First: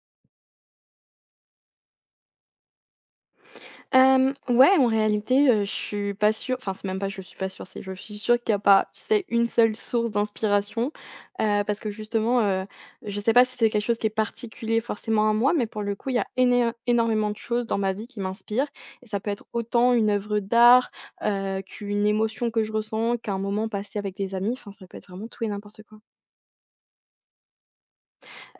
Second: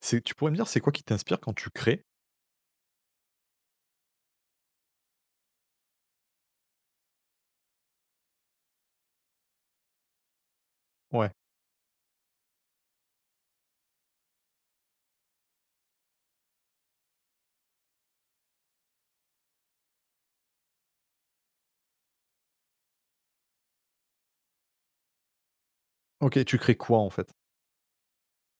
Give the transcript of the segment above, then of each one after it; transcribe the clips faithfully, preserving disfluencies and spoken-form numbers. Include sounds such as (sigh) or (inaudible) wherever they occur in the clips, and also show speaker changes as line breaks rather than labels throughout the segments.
C'est Tu pourrais me dire, c'est quoi qui t'inspire quand tu crées?
Hem, ouais, en réalité, heu, je suis pas sûre, enfin, c'est même pas je suis pas sûre, c'est je suis sûre qu'il y a pas, tu sais, une seule source d'inspiration,
Ouais.
heu, parce que justement, heu, je sais pas si c'est quelque chose qui est particulier forcément à moi, mais pour le coup, il y a éné énormément de choses dans ma vie qui m'inspirent et ça peut être autant une œuvre d'art, heu, qu'une émotion que je ressens, qu'un moment passé avec des amis, enfin, ça peut être vraiment tout et n'importe quoi.
OK, tu crées quoi, en fait?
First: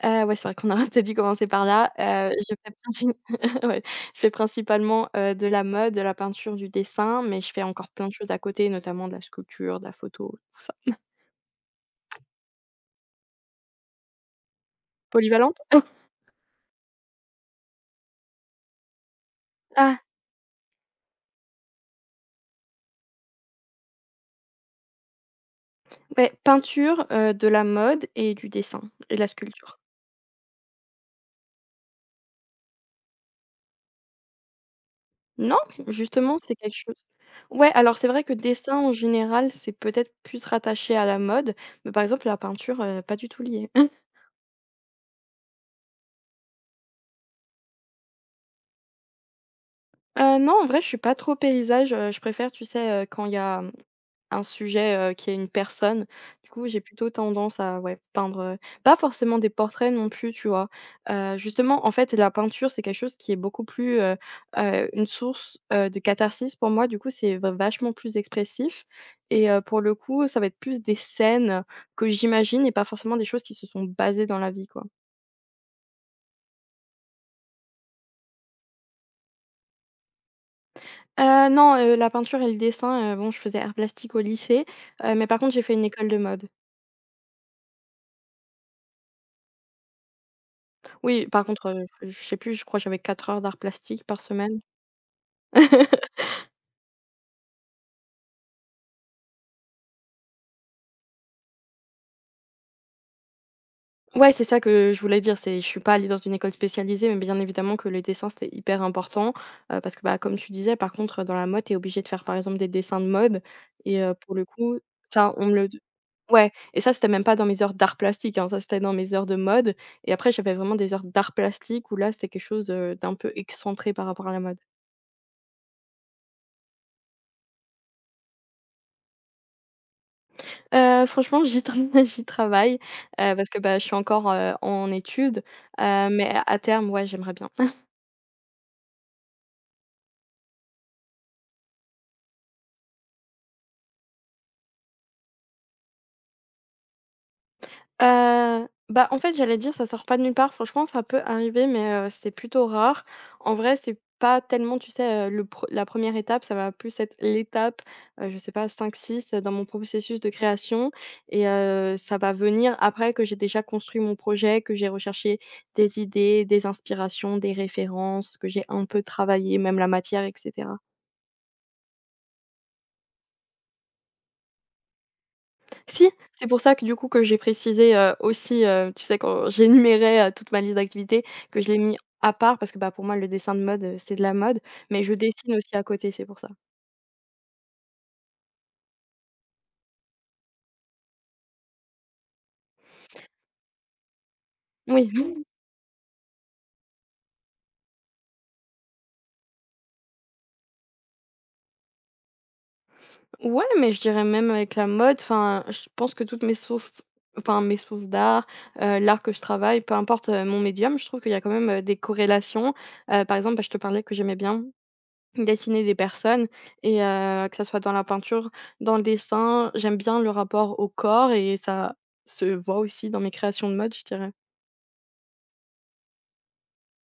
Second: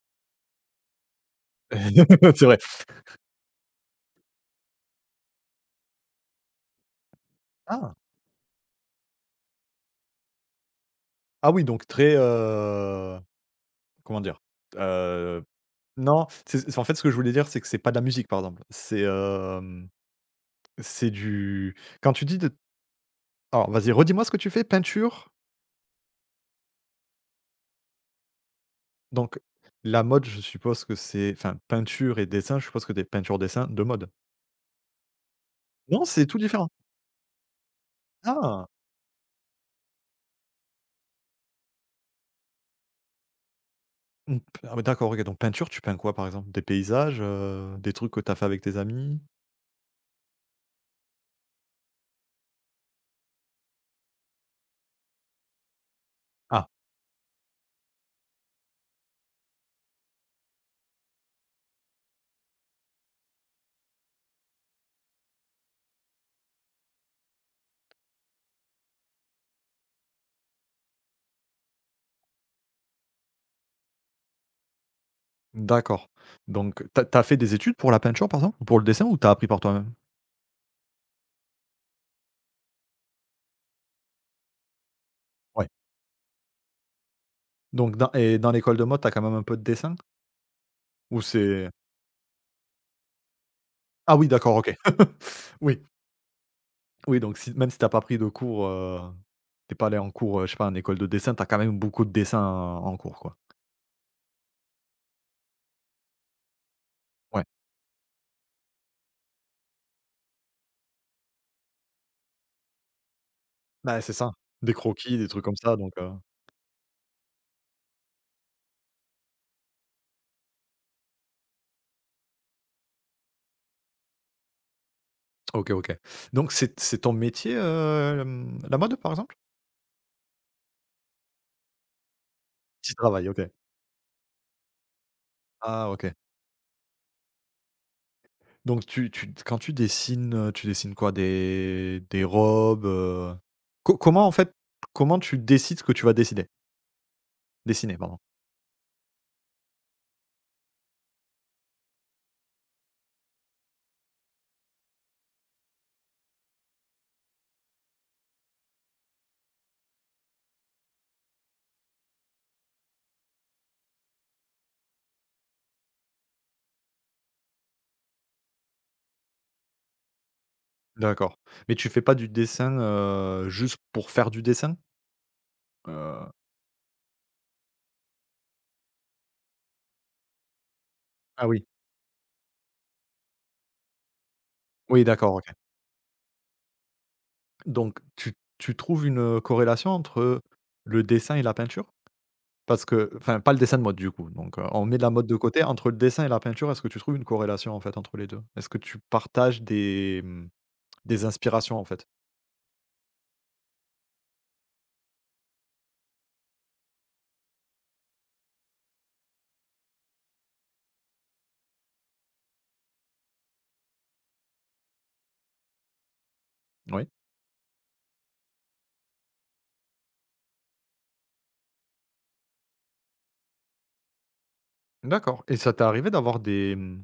Heu, ouais, c'est vrai qu'on (laughs) aurait peut-être dû commencer par là. Heu,
(laughs) C'est
je
vrai.
fais princi (laughs) Ouais, je fais principalement, heu, de la mode, de la peinture, du dessin, mais je fais encore
Ah!
plein de choses à côté, notamment de la sculpture, de la photo, tout ça.
Ah oui, donc très, heu, comment dire? Heu,
Polyvalente?
non, c'est c'est- en fait, ce que je voulais dire, c'est que c'est pas de la musique, par exemple. C'est, hem,
Ah,
c'est du quand tu dis de alors, vas-y, redis-moi ce que tu fais? Peinture?
beh, peinture, heu, de la mode et du dessin et de la
Donc
sculpture.
la mode, je suppose que c'est enfin, peinture et dessin, je suppose que des peintures dessins de mode?
Non,
Non, c'est
justement,
tout
c'est
différent?
quelque chose, ouais, alors c'est vrai que
Ah!
dessin, en général, c'est peut-être plus rattaché à la mode, mais par exemple la peinture, heu, pas du tout lié. Heu,
Mmh, p ah ouais, d'accord, OK, donc peinture, tu peins quoi, par exemple? Des paysages, heu, des trucs que t'as fait avec tes amis?
(laughs) non, en vrai, je suis pas trop paysage, heu, je préfère, tu sais, heu, quand il y a un sujet, heu, qui est une personne. Du coup,
Ah,
j'ai plutôt tendance à, ouais, peindre, heu, pas forcément des portraits non plus, tu vois? Heu, justement, en fait, la peinture, c'est quelque chose qui est beaucoup plus, heu heu, une source, heu, de catharsis pour moi. Du coup, c'est va vachement plus expressif et heu, pour le coup, ça va être plus des scènes que j'imagine et pas forcément des choses qui se sont basées dans la vie, quoi.
d'accord. Donc t'as as fait des études pour la peinture, par exemple? Ou pour le dessin, ou t'as appris par toi-même?
Heu, non, heu, la peinture et le dessin, heu, bon, je faisais art plastique au lycée, heu, mais par contre, j'ai
Ouais.
fait une école de mode.
Donc dans et dans l'école de mode, t'as quand même un peu de dessin? Ou
Oui, par contre,
c'est
heu, je sais plus, je crois que j'avais quatre heures d'art plastique
Ah
par
oui, d'accord,
semaine.
OK. (laughs) Oui,
(laughs)
oui, donc si même si t'as pas pris de cours, heu, tu pas allé en cours, heu, je sais pas, en école de dessin, t'as quand même beaucoup de dessins en en cours, quoi?
Ouais, c'est ça que je voulais dire, c'est je suis pas allée dans une école spécialisée, mais bien
Ouais.
évidemment que le dessin, c'était hyper important, heu, parce que, bah, comme tu disais, par contre, dans la mode, tu es obligée de faire, par exemple, des dessins de mode
Bah,
et
c'est
heu,
ça.
pour le
Des
coup,
croquis, des
ça,
trucs
on me
comme
le,
ça, donc heu,
ouais, et ça, c'était même pas dans mes heures d'art plastique, hein, ça, c'était dans mes heures de mode et après, j'avais vraiment des heures d'art plastique où là, c'était quelque chose, heu, d'un peu excentré par rapport à la mode.
OK, OK. Donc c'est c'est ton métier, heu, la mode, par exemple?
Heu, franchement, j'y tra (laughs) j'y travaille,
Tu travailles,
heu,
OK.
parce que, bah, je suis encore, heu, en études,
Ah
heu,
OK.
mais à terme, ouais, j'aimerais bien.
Donc tu tu quand tu dessines, euh, tu dessines quoi? Des des robes, heu? Co comment en fait, comment tu décides ce que tu vas décider dessiner, pardon?
Heu, bah, en fait, j'allais dire ça sort pas de nulle part. Franchement, ça peut arriver, mais heu, c'est plutôt rare. En vrai, c'est pas tellement, tu sais, heu, le pre la première étape, ça va plus être l'étape, heu, je sais pas, cinq, six, dans mon processus de création et heu, ça va venir après que j'ai déjà construit mon projet, que j'ai recherché des idées, des inspirations, des références, que j'ai un peu travaillé même la matière et cetera.
D'accord. Mais tu fais pas du dessin, heu, juste pour faire du dessin?
Si,
Heu,
c'est pour ça que du coup que j'ai précisé, heu, aussi, heu, tu sais, quand j'énumérais, heu, toute ma liste d'activités,
ah
que
oui.
je l'ai mis à part parce que, bah, pour moi le dessin de mode, heu, c'est de la mode, mais
Oui,
je
d'accord, OK.
dessine aussi à côté, c'est pour ça.
Donc tu tu trouves une, euh, corrélation entre le dessin et la peinture? Parce que enfin pas le dessin de mode du coup, donc heu, on met
Oui.
la mode de côté. Entre le dessin et la peinture, est-ce que tu trouves une corrélation en fait entre les deux. Est-ce que tu partages des, mmh, des inspirations en fait?
Ouais, mais je dirais même avec la mode, enfin, je pense que toutes mes sources, enfin mes sources d'art, heu, l'art que je travaille, peu importe, heu, mon médium, je trouve qu'il y a quand même, heu, des corrélations. Heu, par exemple, bah, je te parlais que j'aimais bien dessiner des personnes et
Oui.
heu, que ça soit dans la peinture, dans le dessin. J'aime bien le rapport au corps et ça se voit aussi dans mes créations de mode, je dirais.
D'accord, et ça t'est arrivé d'avoir des, mmh,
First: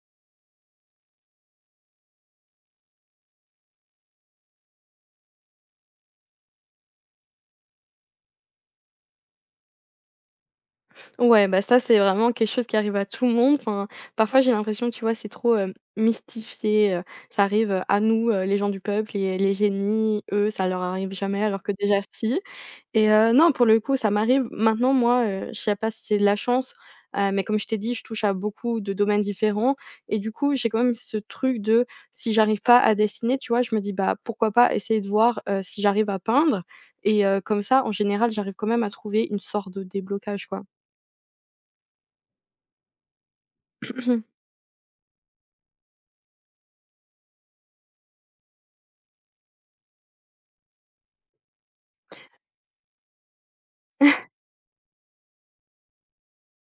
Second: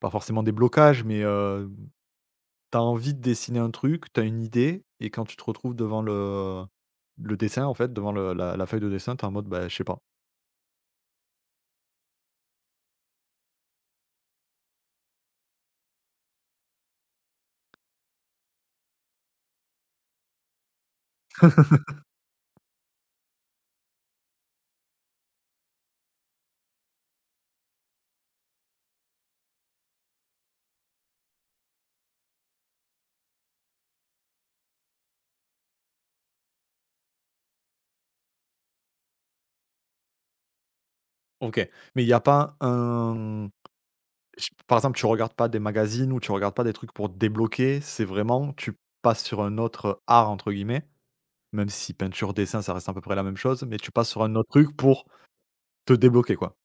pas forcément des blocages, mais heu, tu envie de dessiner un truc, t'as une idée et quand tu te retrouves devant le le dessin, en fait, devant le la la feuille de dessin, t'es en mode: «Bah, je sais pas».
Ouais, bah, ça, c'est vraiment quelque chose qui arrive à tout le monde. Enfin, parfois, j'ai l'impression, tu vois, c'est trop, hem, mystifié, heu, ça arrive, à nous, heu, les gens du peuple, et les génies, eux, ça leur arrive jamais alors que déjà si. Et heu, non, pour le coup, ça m'arrive. Maintenant, moi, heu, je sais pas si c'est de la chance, heu, mais comme je t'ai dit, je touche à beaucoup de domaines différents et du coup, j'ai quand même ce truc de si j'arrive pas à dessiner, tu vois, je me dis: «Bah, pourquoi pas essayer de voir, heu, si j'arrive à peindre?» et heu, comme ça, en général, j'arrive quand même à trouver une sorte de déblocage, quoi.
OK, mais il y a pas un je
(clears throat)
par exemple, tu regardes pas des magazines ou tu regardes pas des trucs pour te débloquer, c'est vraiment tu passes sur un autre, «art» entre guillemets, même si peinture, dessin, ça reste à peu près la même chose, mais tu passes sur un autre truc pour te débloquer, quoi?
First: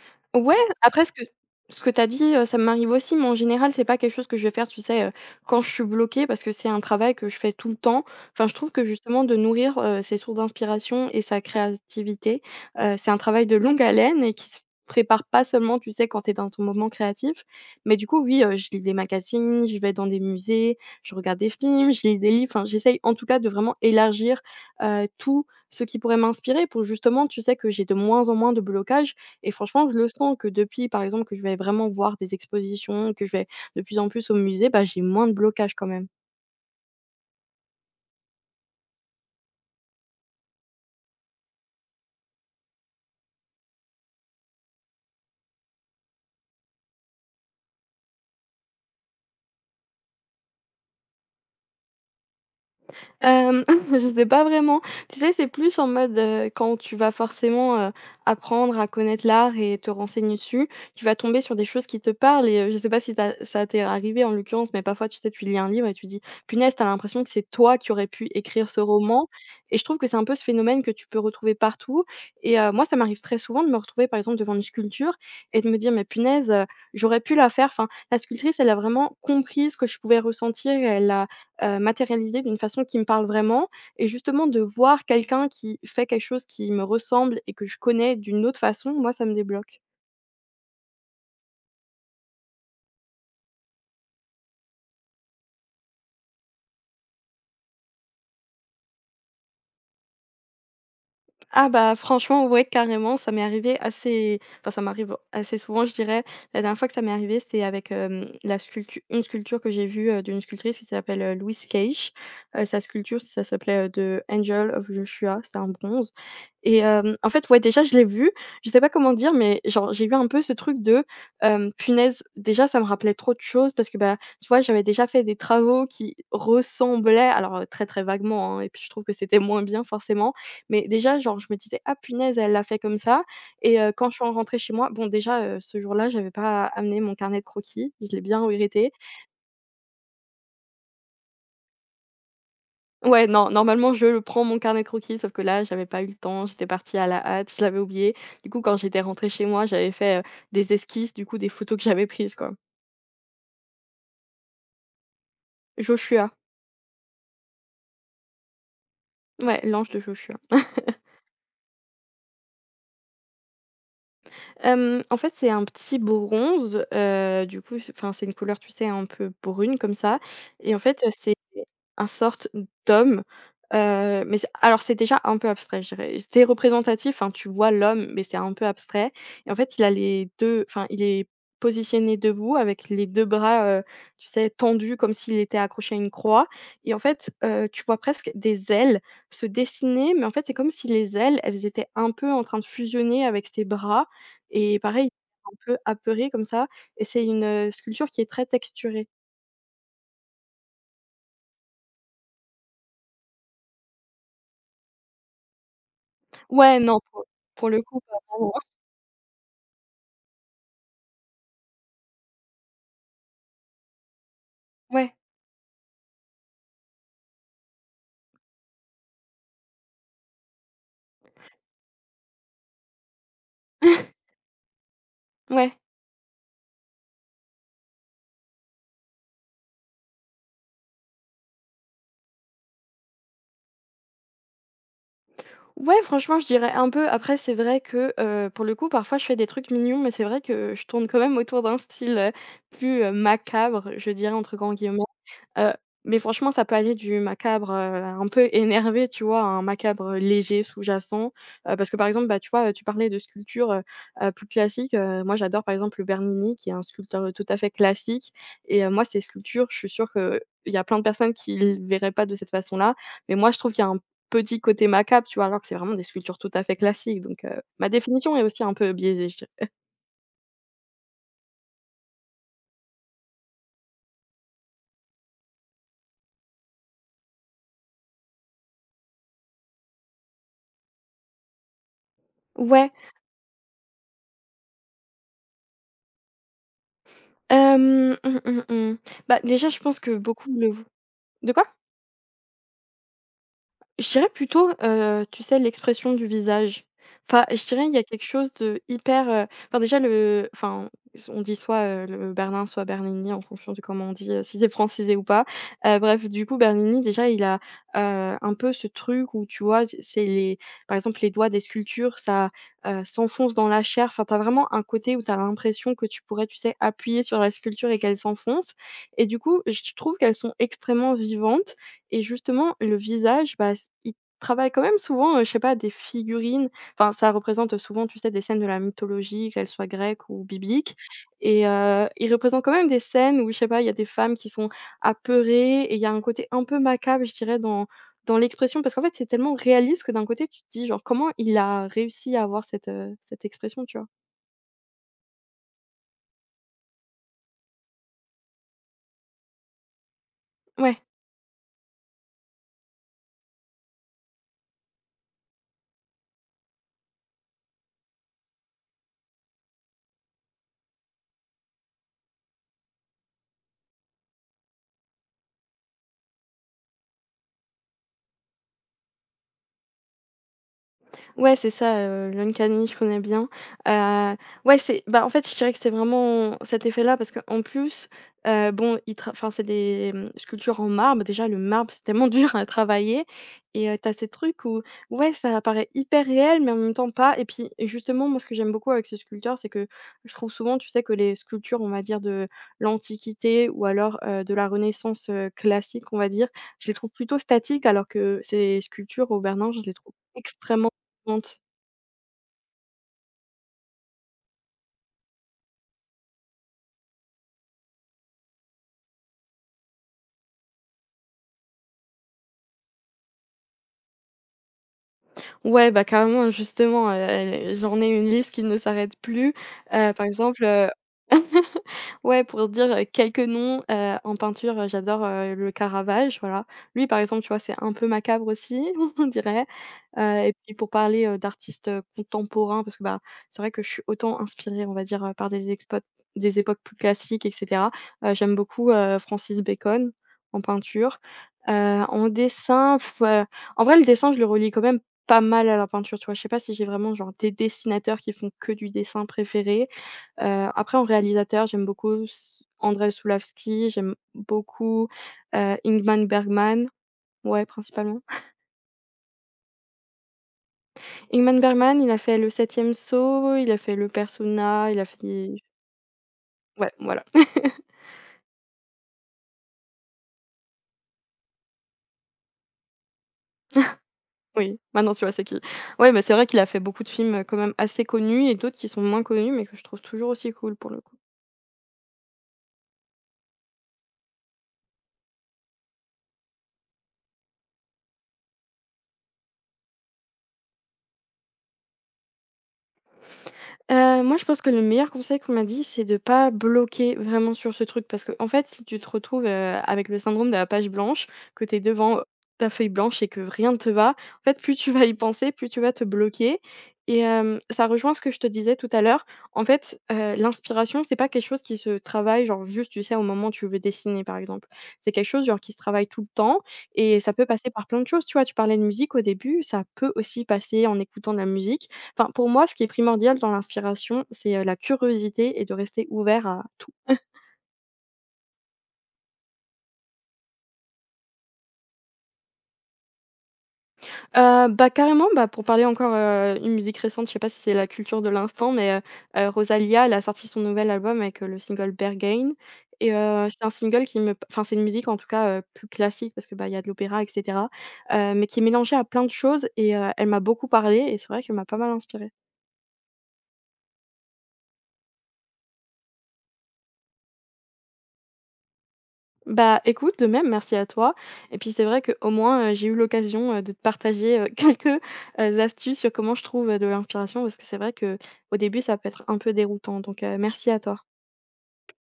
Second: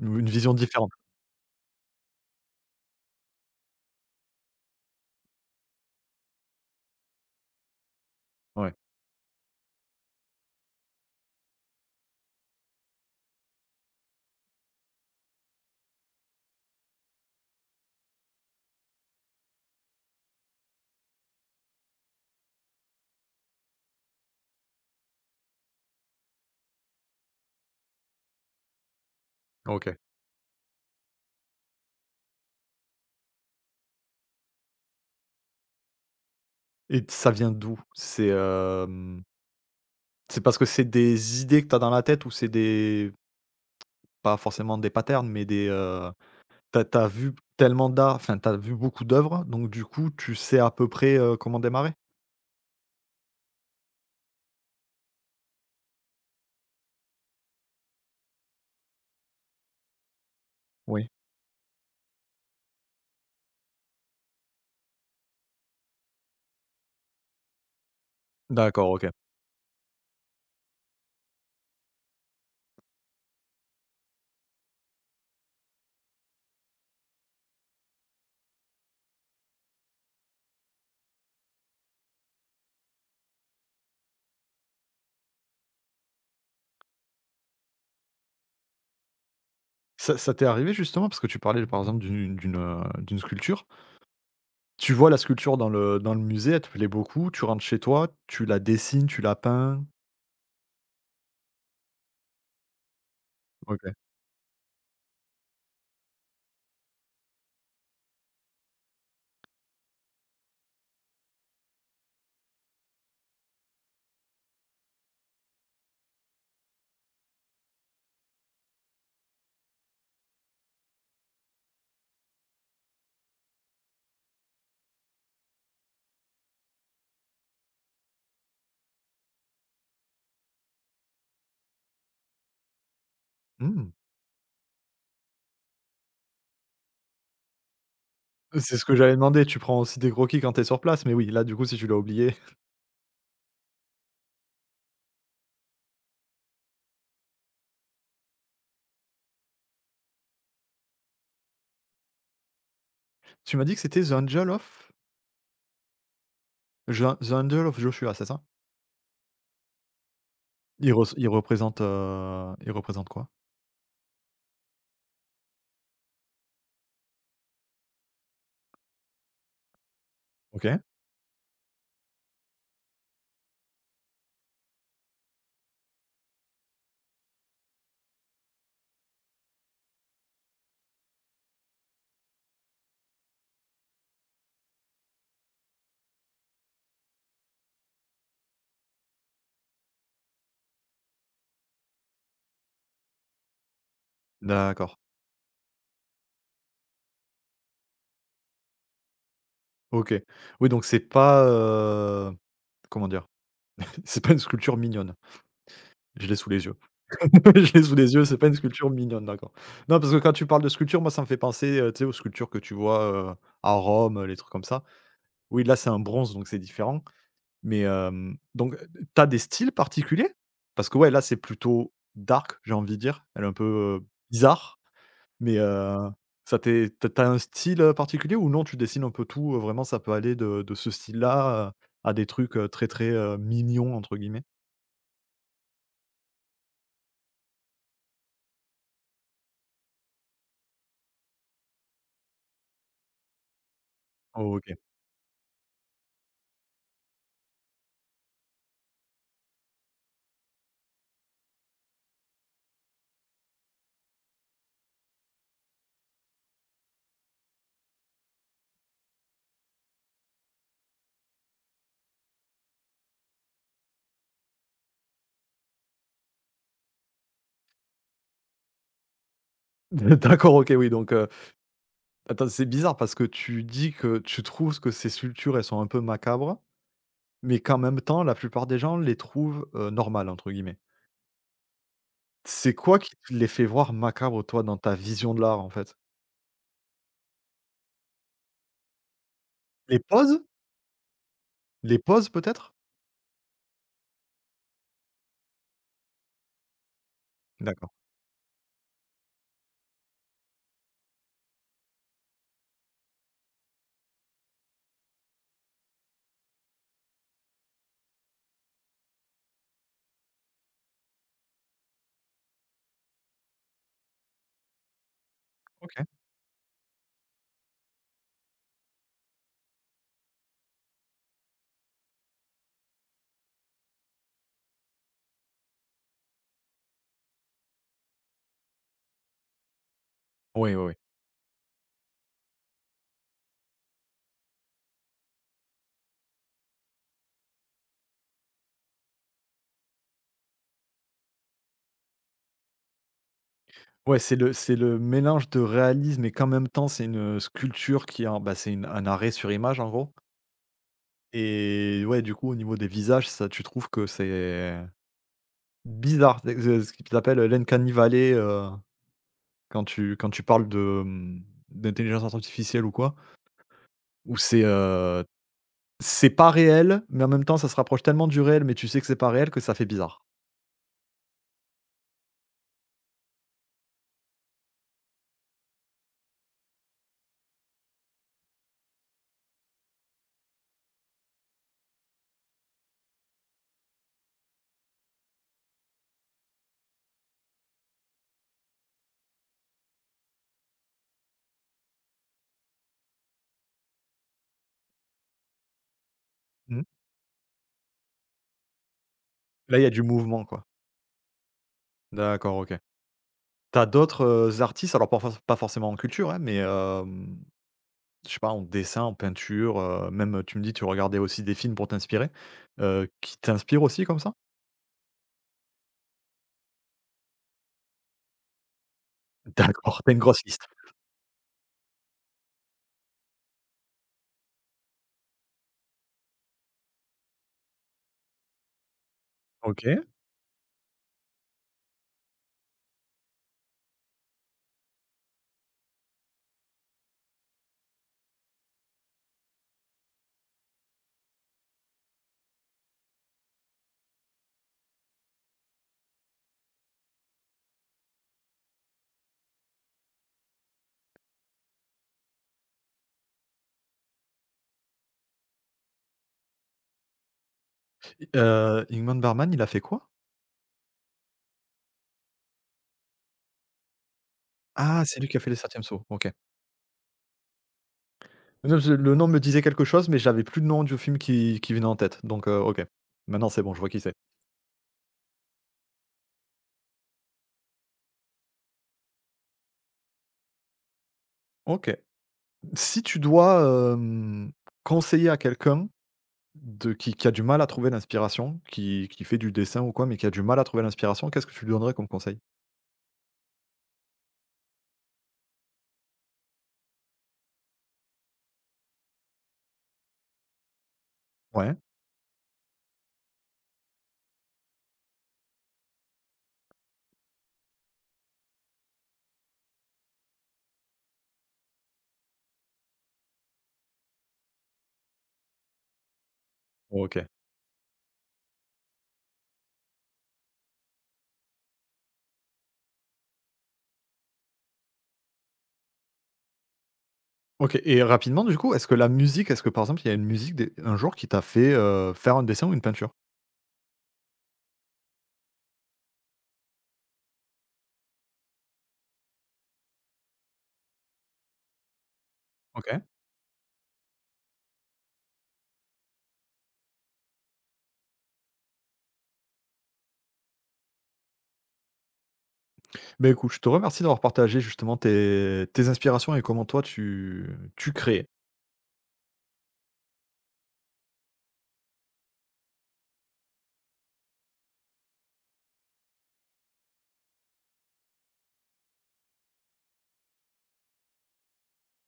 Ou une vision
Ouais,
différente?
après, ce que ce que tu as dit, heu, ça m'arrive aussi, mais en général, c'est pas quelque chose que je vais faire, tu sais, heu, quand je suis bloquée, parce que c'est un travail que je fais tout le temps. Enfin, je trouve
Ouais,
que justement de nourrir, heu, ses sources d'inspiration et sa créativité, heu, c'est un travail de longue haleine et qui se prépare pas seulement, tu sais, quand tu es dans ton moment créatif. Mais du coup, oui, heu, je lis des magazines, je vais dans des musées, je regarde des films, je lis des livres, enfin, j'essaye en tout cas de vraiment élargir, heu, tout ce qui pourrait m'inspirer pour justement, tu sais, que j'ai de moins en moins de blocages et franchement, je
OK.
le sens que depuis, par exemple, que je vais vraiment voir des expositions, que je vais de plus en plus au musée, bah, j'ai moins de blocage quand même.
Et ça vient d'où? C'est, hem, c'est parce que c'est des idées que tu as dans la tête ou c'est des pas forcément des patterns, mais des, heu, t'as as vu tellement d'art, enfin, t'as vu beaucoup d'œuvres, donc du coup, tu sais à peu près, heu, comment démarrer?
Hem, (laughs) je sais pas vraiment. Tu sais, c'est plus en mode, heu, quand tu vas forcément, heu, apprendre à connaître l'art et te renseigner dessus, tu
Oui.
vas tomber sur des choses qui te parlent et heu, je sais pas si tu, ça t'est arrivé en l'occurrence, mais parfois, tu sais, tu lis un livre et tu dis: «Punaise, t'as l'impression que c'est toi qui aurais pu écrire ce
D'accord, OK.
roman» et je trouve que c'est un peu ce phénomène que tu peux retrouver partout et heu, moi, ça m'arrive très souvent de me retrouver, par exemple, devant une sculpture et de me dire: «Mais punaise, heu, j'aurais pu la faire». Enfin, la sculptrice, elle a vraiment compris ce que je pouvais ressentir, elle a heu, matérialisée d'une façon qui me parle vraiment et justement de voir quelqu'un qui fait quelque chose qui me ressemble et que je connais d'une autre façon, moi, ça me débloque.
Ça ça t'est arrivé justement parce que tu parlais par exemple d'une d'une, heu, d'une sculpture. Tu vois la sculpture dans le dans le musée, elle te plaît beaucoup, tu rentres chez toi, tu la dessines, tu la peins?
Ah bah, franchement, ouais, carrément, ça m'est arrivé
OK.
assez, enfin, ça m'arrive assez souvent, je dirais. La dernière fois que ça m'est arrivé, c'était avec, hem, la sculpture, une sculpture que j'ai vue, heu, d'une sculptrice qui s'appelle, heu, Louise Cage. Heu, sa sculpture, ça s'appelait, heu, The Angel of Joshua, c'était un bronze et hem, en fait, ouais, déjà, je l'ai vue, je sais pas comment dire, mais genre, j'ai eu un peu ce truc de, hem, punaise, déjà, ça me rappelait trop de choses parce que, bah, tu vois, j'avais déjà fait des travaux qui ressemblaient, alors, heu, très, très vaguement, hein, et puis je trouve que c'était moins bien, forcément, mais déjà, genre, je me disais: «Ah punaise, elle l'a fait comme ça» et
Mmh.
heu, quand je suis rentrée chez moi, bon déjà, heu, ce jour-là, j'avais pas amené mon carnet de croquis, je l'ai bien
C'est ce
regretté.
que j'allais demander, tu prends aussi des croquis quand t'es sur place, mais oui, là, du coup, si tu l'as oublié.
Ouais, non, normalement, je le prends mon carnet de croquis, sauf que là, j'avais pas eu le temps, j'étais partie à la hâte, je l'avais oublié. Du coup, quand j'étais rentrée chez moi, j'avais fait, heu, des esquisses, du coup, des photos que j'avais prises, quoi.
Tu m'as dit que c'était The Angel of
Joshua,
Jo The Angel of Joshua, c'est ça?
ouais, l'ange de Joshua.
Il res il représente, heu, il représente quoi?
Hem, en fait, c'est un petit bronze, heu, du coup, c'est, enfin, c'est une couleur, tu sais, un peu brune comme ça et
OK,
en fait, c'est un sorte d'homme, heu, mais c'est, alors c'est déjà un peu abstrait, je dirais. C'est représentatif, hein, tu vois l'homme, mais c'est un peu abstrait et en fait, il a les deux, enfin, il est positionné debout avec les deux bras, heu, tu sais, tendus comme s'il était accroché à une croix et en fait, heu, tu vois presque des ailes se dessiner, mais en fait, c'est comme si les ailes, elles étaient un peu en train de fusionner avec ses bras et
d'accord.
pareil, un peu apeuré comme ça et c'est une, heu, sculpture qui est très texturée.
OK. Oui, donc c'est pas, heu, comment dire? (laughs) C'est pas une sculpture mignonne. Je l'ai sous les yeux.
Ouais, non, pour
(laughs)
pour
Je
le
l'ai sous
coup,
les
pas
yeux, c'est pas
vraiment.
une sculpture mignonne, d'accord. Non, parce que quand tu parles de sculpture, moi, ça me fait penser, heu, tu sais, aux sculptures que tu vois, heu, à Rome, les trucs comme ça.
Ouais.
Oui, là, c'est un bronze, donc c'est différent. Mais, hem, donc, t'as des styles particuliers? Parce que, ouais, là, c'est plutôt dark, j'ai envie de dire. Elle est un peu, heu,
(laughs)
bizarre, mais,
Ouais.
heu, ça t'est t'as as un style, heu, particulier ou non, tu dessines un peu tout, heu, vraiment ça peut aller de de ce style-là, heu, à des trucs, heu, très, très, heu, «mignons» entre guillemets?
Ouais, franchement, je dirais un peu. Après, c'est vrai que, heu, pour le coup, parfois, je fais des trucs mignons, mais c'est vrai que je tourne quand même autour d'un style, heu, plus, heu, «macabre», je dirais
Oh,
entre grands
OK.
guillemets. Heu, mais franchement, ça peut aller du macabre, heu, un peu énervé, tu vois, à un macabre léger, sous-jacent. Heu, parce que, par exemple, bah, tu vois, tu parlais de sculptures, heu heu, plus classiques, heu, moi j'adore, par exemple, le Bernini qui est un sculpteur, heu, tout à fait classique et heu, moi ces sculptures, je suis sûre qu'il y a plein de personnes qui ne verraient pas de cette façon-là, mais moi je trouve qu'il y a un petit côté macabre, tu vois? Alors que c'est vraiment des sculptures tout à fait classiques donc heu, ma définition est aussi un peu biaisée, je dirais.
(laughs) D'accord, OK, oui, donc, heu, attends, c'est bizarre parce que tu dis que tu trouves que ces sculptures, elles sont un peu macabres, mais qu'en même temps, la plupart des gens les trouvent, heu, «normales» entre guillemets. C'est
Ouais,
quoi qui te les fait voir macabres, toi, dans ta vision de l'art, en fait?
hem, mmh, mmh, mmh. Bah, déjà, je
Les
pense que
poses?
beaucoup le v de quoi?
Les poses, peut-être?
Je dirais plutôt, heu, tu sais, l'expression du visage. Enfin, je dirais,
D'accord,
il y a quelque chose de hyper, heu, enfin, déjà, le enfin, on dit soit, heu, le Berlin, soit Bernini, en fonction de comment on dit, heu, si c'est francisé ou pas. Heu, bref, du coup, Bernini, déjà, il a, heu, un peu ce truc où, tu vois, c'est les par exemple, les doigts des sculptures, ça, heu, s'enfonce dans la chair. Enfin, t'as vraiment un côté où t'as l'impression
OK.
que tu pourrais, tu sais, appuyer sur la sculpture et qu'elle s'enfonce et du coup, je trouve qu'elles sont extrêmement vivantes et justement, le visage, bah, s il travaille quand même souvent, heu, je sais pas, des figurines. Enfin, ça représente, souvent, tu sais, des scènes de la mythologie, qu'elles soient grecques ou
Oui, oui, oui.
bibliques et heu, il représente quand même des scènes où, je sais pas, il y a des femmes qui sont apeurées et il y a un côté un peu macabre, je dirais, dans dans l'expression parce qu'en fait, c'est tellement réaliste que d'un côté, tu te dis, genre: «Comment il a réussi à avoir cette, heu, cette expression?» tu vois?
Ouais, c'est le c'est le mélange de réalisme et qu'en même temps, c'est une sculpture qui en bah, c'est une un arrêt sur image, en gros.
Ouais.
Et ouais, du coup, au niveau des visages, ça, tu trouves que c'est bizarre? C'est c'est ce qu'ils appellent, heu, l'uncanny valley, heu, quand tu quand tu parles de, mmh, d'intelligence artificielle ou quoi, où c'est, euh, c'est pas réel, mais en même temps, ça se rapproche tellement du réel, mais tu sais que c'est pas réel que ça fait bizarre.
Ouais, c'est ça, heu, l'uncanny, je connais bien. Heu, ouais, c'est bah, en fait, je dirais que c'est vraiment cet effet-là parce qu'en plus, heu, bon, ils tra enfin, c'est des, mmh, sculptures en marbre. Déjà, le marbre, c'est tellement (laughs) dur à travailler et heu, tu ces trucs où, ouais, ça apparaît hyper réel, mais en même temps pas et puis, justement, moi, ce que j'aime beaucoup avec ces sculpteurs, c'est que je trouve souvent, tu sais, que les sculptures, on va dire, de l'Antiquité ou alors, heu, de la Renaissance, heu, classique, on va dire,
Mmh.
je les trouve plutôt statiques alors que ces sculptures au Bernin,
Là, il
je
y a
les
du
trouve
mouvement, quoi.
extrêmement Honte.
D'accord, OK. T'as d'autres, heu, artistes, alors pas forc pas forcément en culture, hein, mais hem, je sais pas, en dessin, en peinture, heu, même tu me dis tu regardais aussi des films pour t'inspirer, heu, qui t'inspirent aussi comme ça?
Ouais, bah, carrément, justement, heu j'en ai une liste qui ne s'arrête plus.
D'accord, t'as
Heu,
une
par
grosse
exemple,
liste.
heu (laughs) ouais, pour se dire, heu, quelques noms, heu, en peinture, heu, j'adore, heu, le Caravage, voilà. Lui, par exemple, tu vois, c'est un peu macabre aussi, (laughs) on dirait.
OK.
Heu et puis pour parler, heu, d'artistes, heu, contemporains parce que, bah, c'est vrai que je suis autant inspirée, on va dire, heu, par des expo des époques plus classiques et cetera. Heu, j'aime beaucoup, heu, Francis Bacon en peinture. Heu, En dessin, heu, en vrai, le dessin, je le relie quand même pas mal à la peinture, tu vois? Je sais pas si j'ai vraiment genre des dessinateurs qui font que du dessin préféré. Heu, après en réalisateur, j'aime beaucoup s Andrzej Sulawski, j'aime beaucoup, heu, Ingmar Bergman. Ouais, principalement.
Heu, Ingmar Bergman, il a fait quoi?
Ingmar Bergman, il a fait Le Septième Saut, il a fait le Persona, il
Ah,
a fait
c'est lui qui a fait Les
des
Septièmes sauts. OK.
ouais, voilà. (laughs)
Non, je le nom me disait quelque chose, mais j'avais plus le nom du film qui qui venait en tête, donc heu, OK. Maintenant, c'est bon, je vois qui c'est.
Oui, maintenant tu vois c'est qui. Ouais, bah, c'est vrai qu'il a fait beaucoup de films, heu, quand même assez connus et d'autres qui sont moins connus mais que je trouve toujours aussi cool pour le coup.
OK. Si tu dois, hem, conseiller à quelqu'un de qui qui a du mal à trouver l'inspiration, qui qui fait du dessin ou quoi, mais qui a du mal à trouver l'inspiration, qu'est-ce que tu lui donnerais comme conseil?
Heu, moi, je pense que le meilleur conseil qu'on m'a dit, c'est de pas bloquer vraiment sur ce truc parce que en fait, si tu te retrouves, heu, avec le syndrome de la page blanche, que
Ouais,
tu es devant ta feuille blanche et que rien ne te va, en fait, plus tu vas y penser, plus tu vas te bloquer et hem, ça rejoint ce que je te disais tout à l'heure. En fait, heu, l'inspiration, c'est pas quelque chose qui se travaille, genre, juste, tu sais, au moment où tu veux dessiner, par exemple. C'est quelque chose, genre, qui se travaille tout le temps et
OK.
ça peut passer par plein de choses, tu vois? Tu parlais de musique au début, ça peut aussi passer en écoutant de la musique. Enfin, pour moi, ce qui est primordial dans l'inspiration, c'est, heu, la curiosité et de rester ouvert à tout.
OK, et rapidement, du coup, est-ce que la musique est-ce que, par exemple, il y a une musique des un jour qui t'a fait, heu, faire un dessin ou une peinture?
Heu, bah, carrément, bah, pour parler encore, heu, une musique récente, je sais pas si c'est la culture de l'instant, mais, heu heu, Rosalía, elle a sorti son nouvel album avec, heu, le single Berghain
OK.
et heu, c'est un single qui me enfin, c'est une musique, en tout cas, heu, plus classique parce que, bah, il y a de l'opéra et cetera, heu, mais qui est mélangée à plein de choses et heu, elle m'a beaucoup parlé et c'est vrai qu'elle m'a pas mal inspirée.
Beh, écoute, je te remercie d'avoir partagé justement tes tes inspirations et comment toi tu tu crées.
Bah, écoute, de même, merci à toi. Et puis c'est vrai qu'au moins, heu, j'ai eu l'occasion, heu, de te partager, heu, (laughs) quelques, heu, astuces sur comment je trouve, heu, de l'inspiration parce que c'est vrai que au début, ça peut être un peu déroutant. Donc, heu, merci à toi.